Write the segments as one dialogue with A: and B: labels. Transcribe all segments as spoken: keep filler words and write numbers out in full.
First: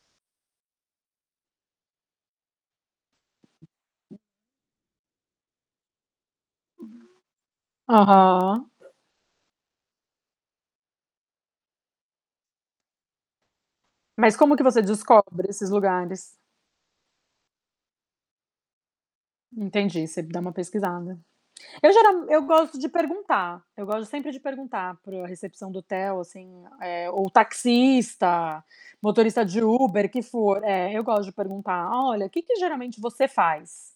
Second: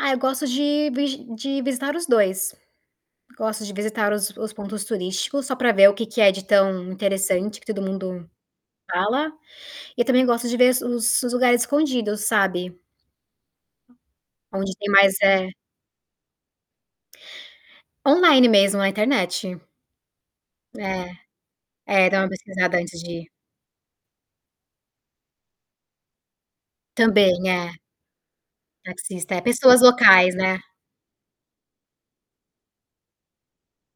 A: Ah, eu gosto de vigi de visitar os dois. Gosto de visitar os os pontos turísticos, só pra ver o que que é de tão interessante, que todo mundo
B: Aham.
A: fala. E, também, gosto de ver os os lugares escondidos, sabe.
B: Mas como que
A: Onde
B: você
A: tem mais,
B: descobre,
A: é
B: esses lugares?
A: Online mesmo, a internet.
B: Entendi, você dá uma
A: É.
B: pesquisada. Eu gera
A: É, dar uma
B: eu
A: pesquisada
B: gosto de
A: antes de ir.
B: perguntar, eu gosto sempre de perguntar para o a recepção do hotel, assim, eh, ou
A: Também, é.
B: taxista,
A: Taxista, é,
B: motorista de
A: pessoas
B: Uber que
A: locais, né.
B: for, é, eu gosto de perguntar: "Olha, o que que geralmente você faz,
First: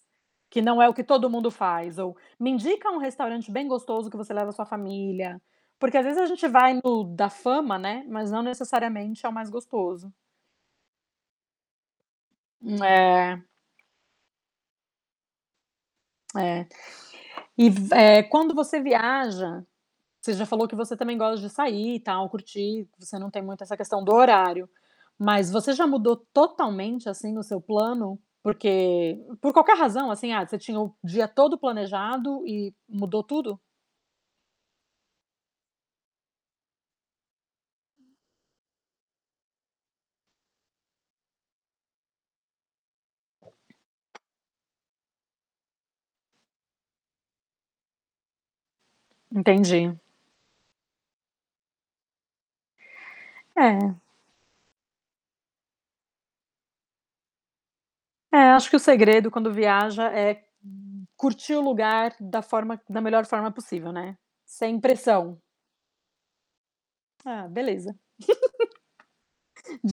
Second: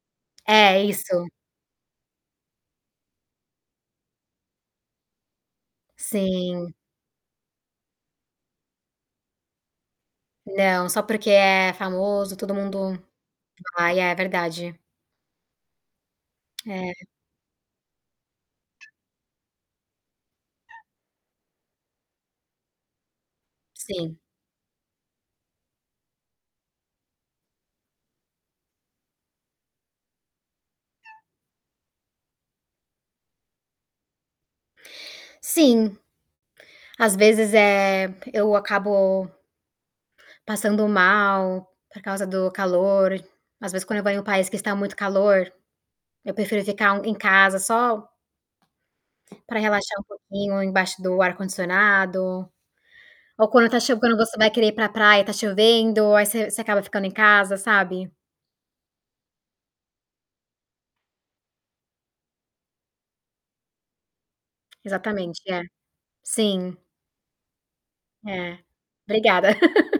B: que não
A: É,
B: é o que
A: isso.
B: todo mundo faz?". Ou: "Me indica um restaurante bem gostoso, que você leva sua família". Porque às vezes a gente
A: Sim.
B: vai no "da fama", né, mas não necessariamente é o mais gostoso.
A: Não, só porque é famoso, todo mundo
B: É.
A: vai, é verdade.
B: É,
A: É.
B: e v eh, quando você viaja você já falou que você também gosta de sair, tal, curtir, você não tem muito essa questão do
A: Sim.
B: horário, mas você já mudou totalmente, assim, o seu plano porque por qualquer razão, assim, ah, você tinha o dia todo planejado e mudou tudo?
A: Sim. Às vezes, eh, eu acabo passando mal por causa do calor. [unintelligible] Às vezes, quando eu vou em um país que está muito calor, eu prefiro ficar, hum, em casa só pra
B: Entendi.
A: relaxar um pouquinho, embaixo do ar-condicionado, ou quando tá
B: É.
A: chov quando você vai querer ir pra praia, tá chovendo, aí você você acaba ficando em casa, sabe?
B: É, acho que o segredo quando viaja, é curtir o lugar da forma da melhor forma possível, né, sem pressão.
A: Exatamente, é, sim.
B: Ah, beleza.
A: É, obrigada.
B: Di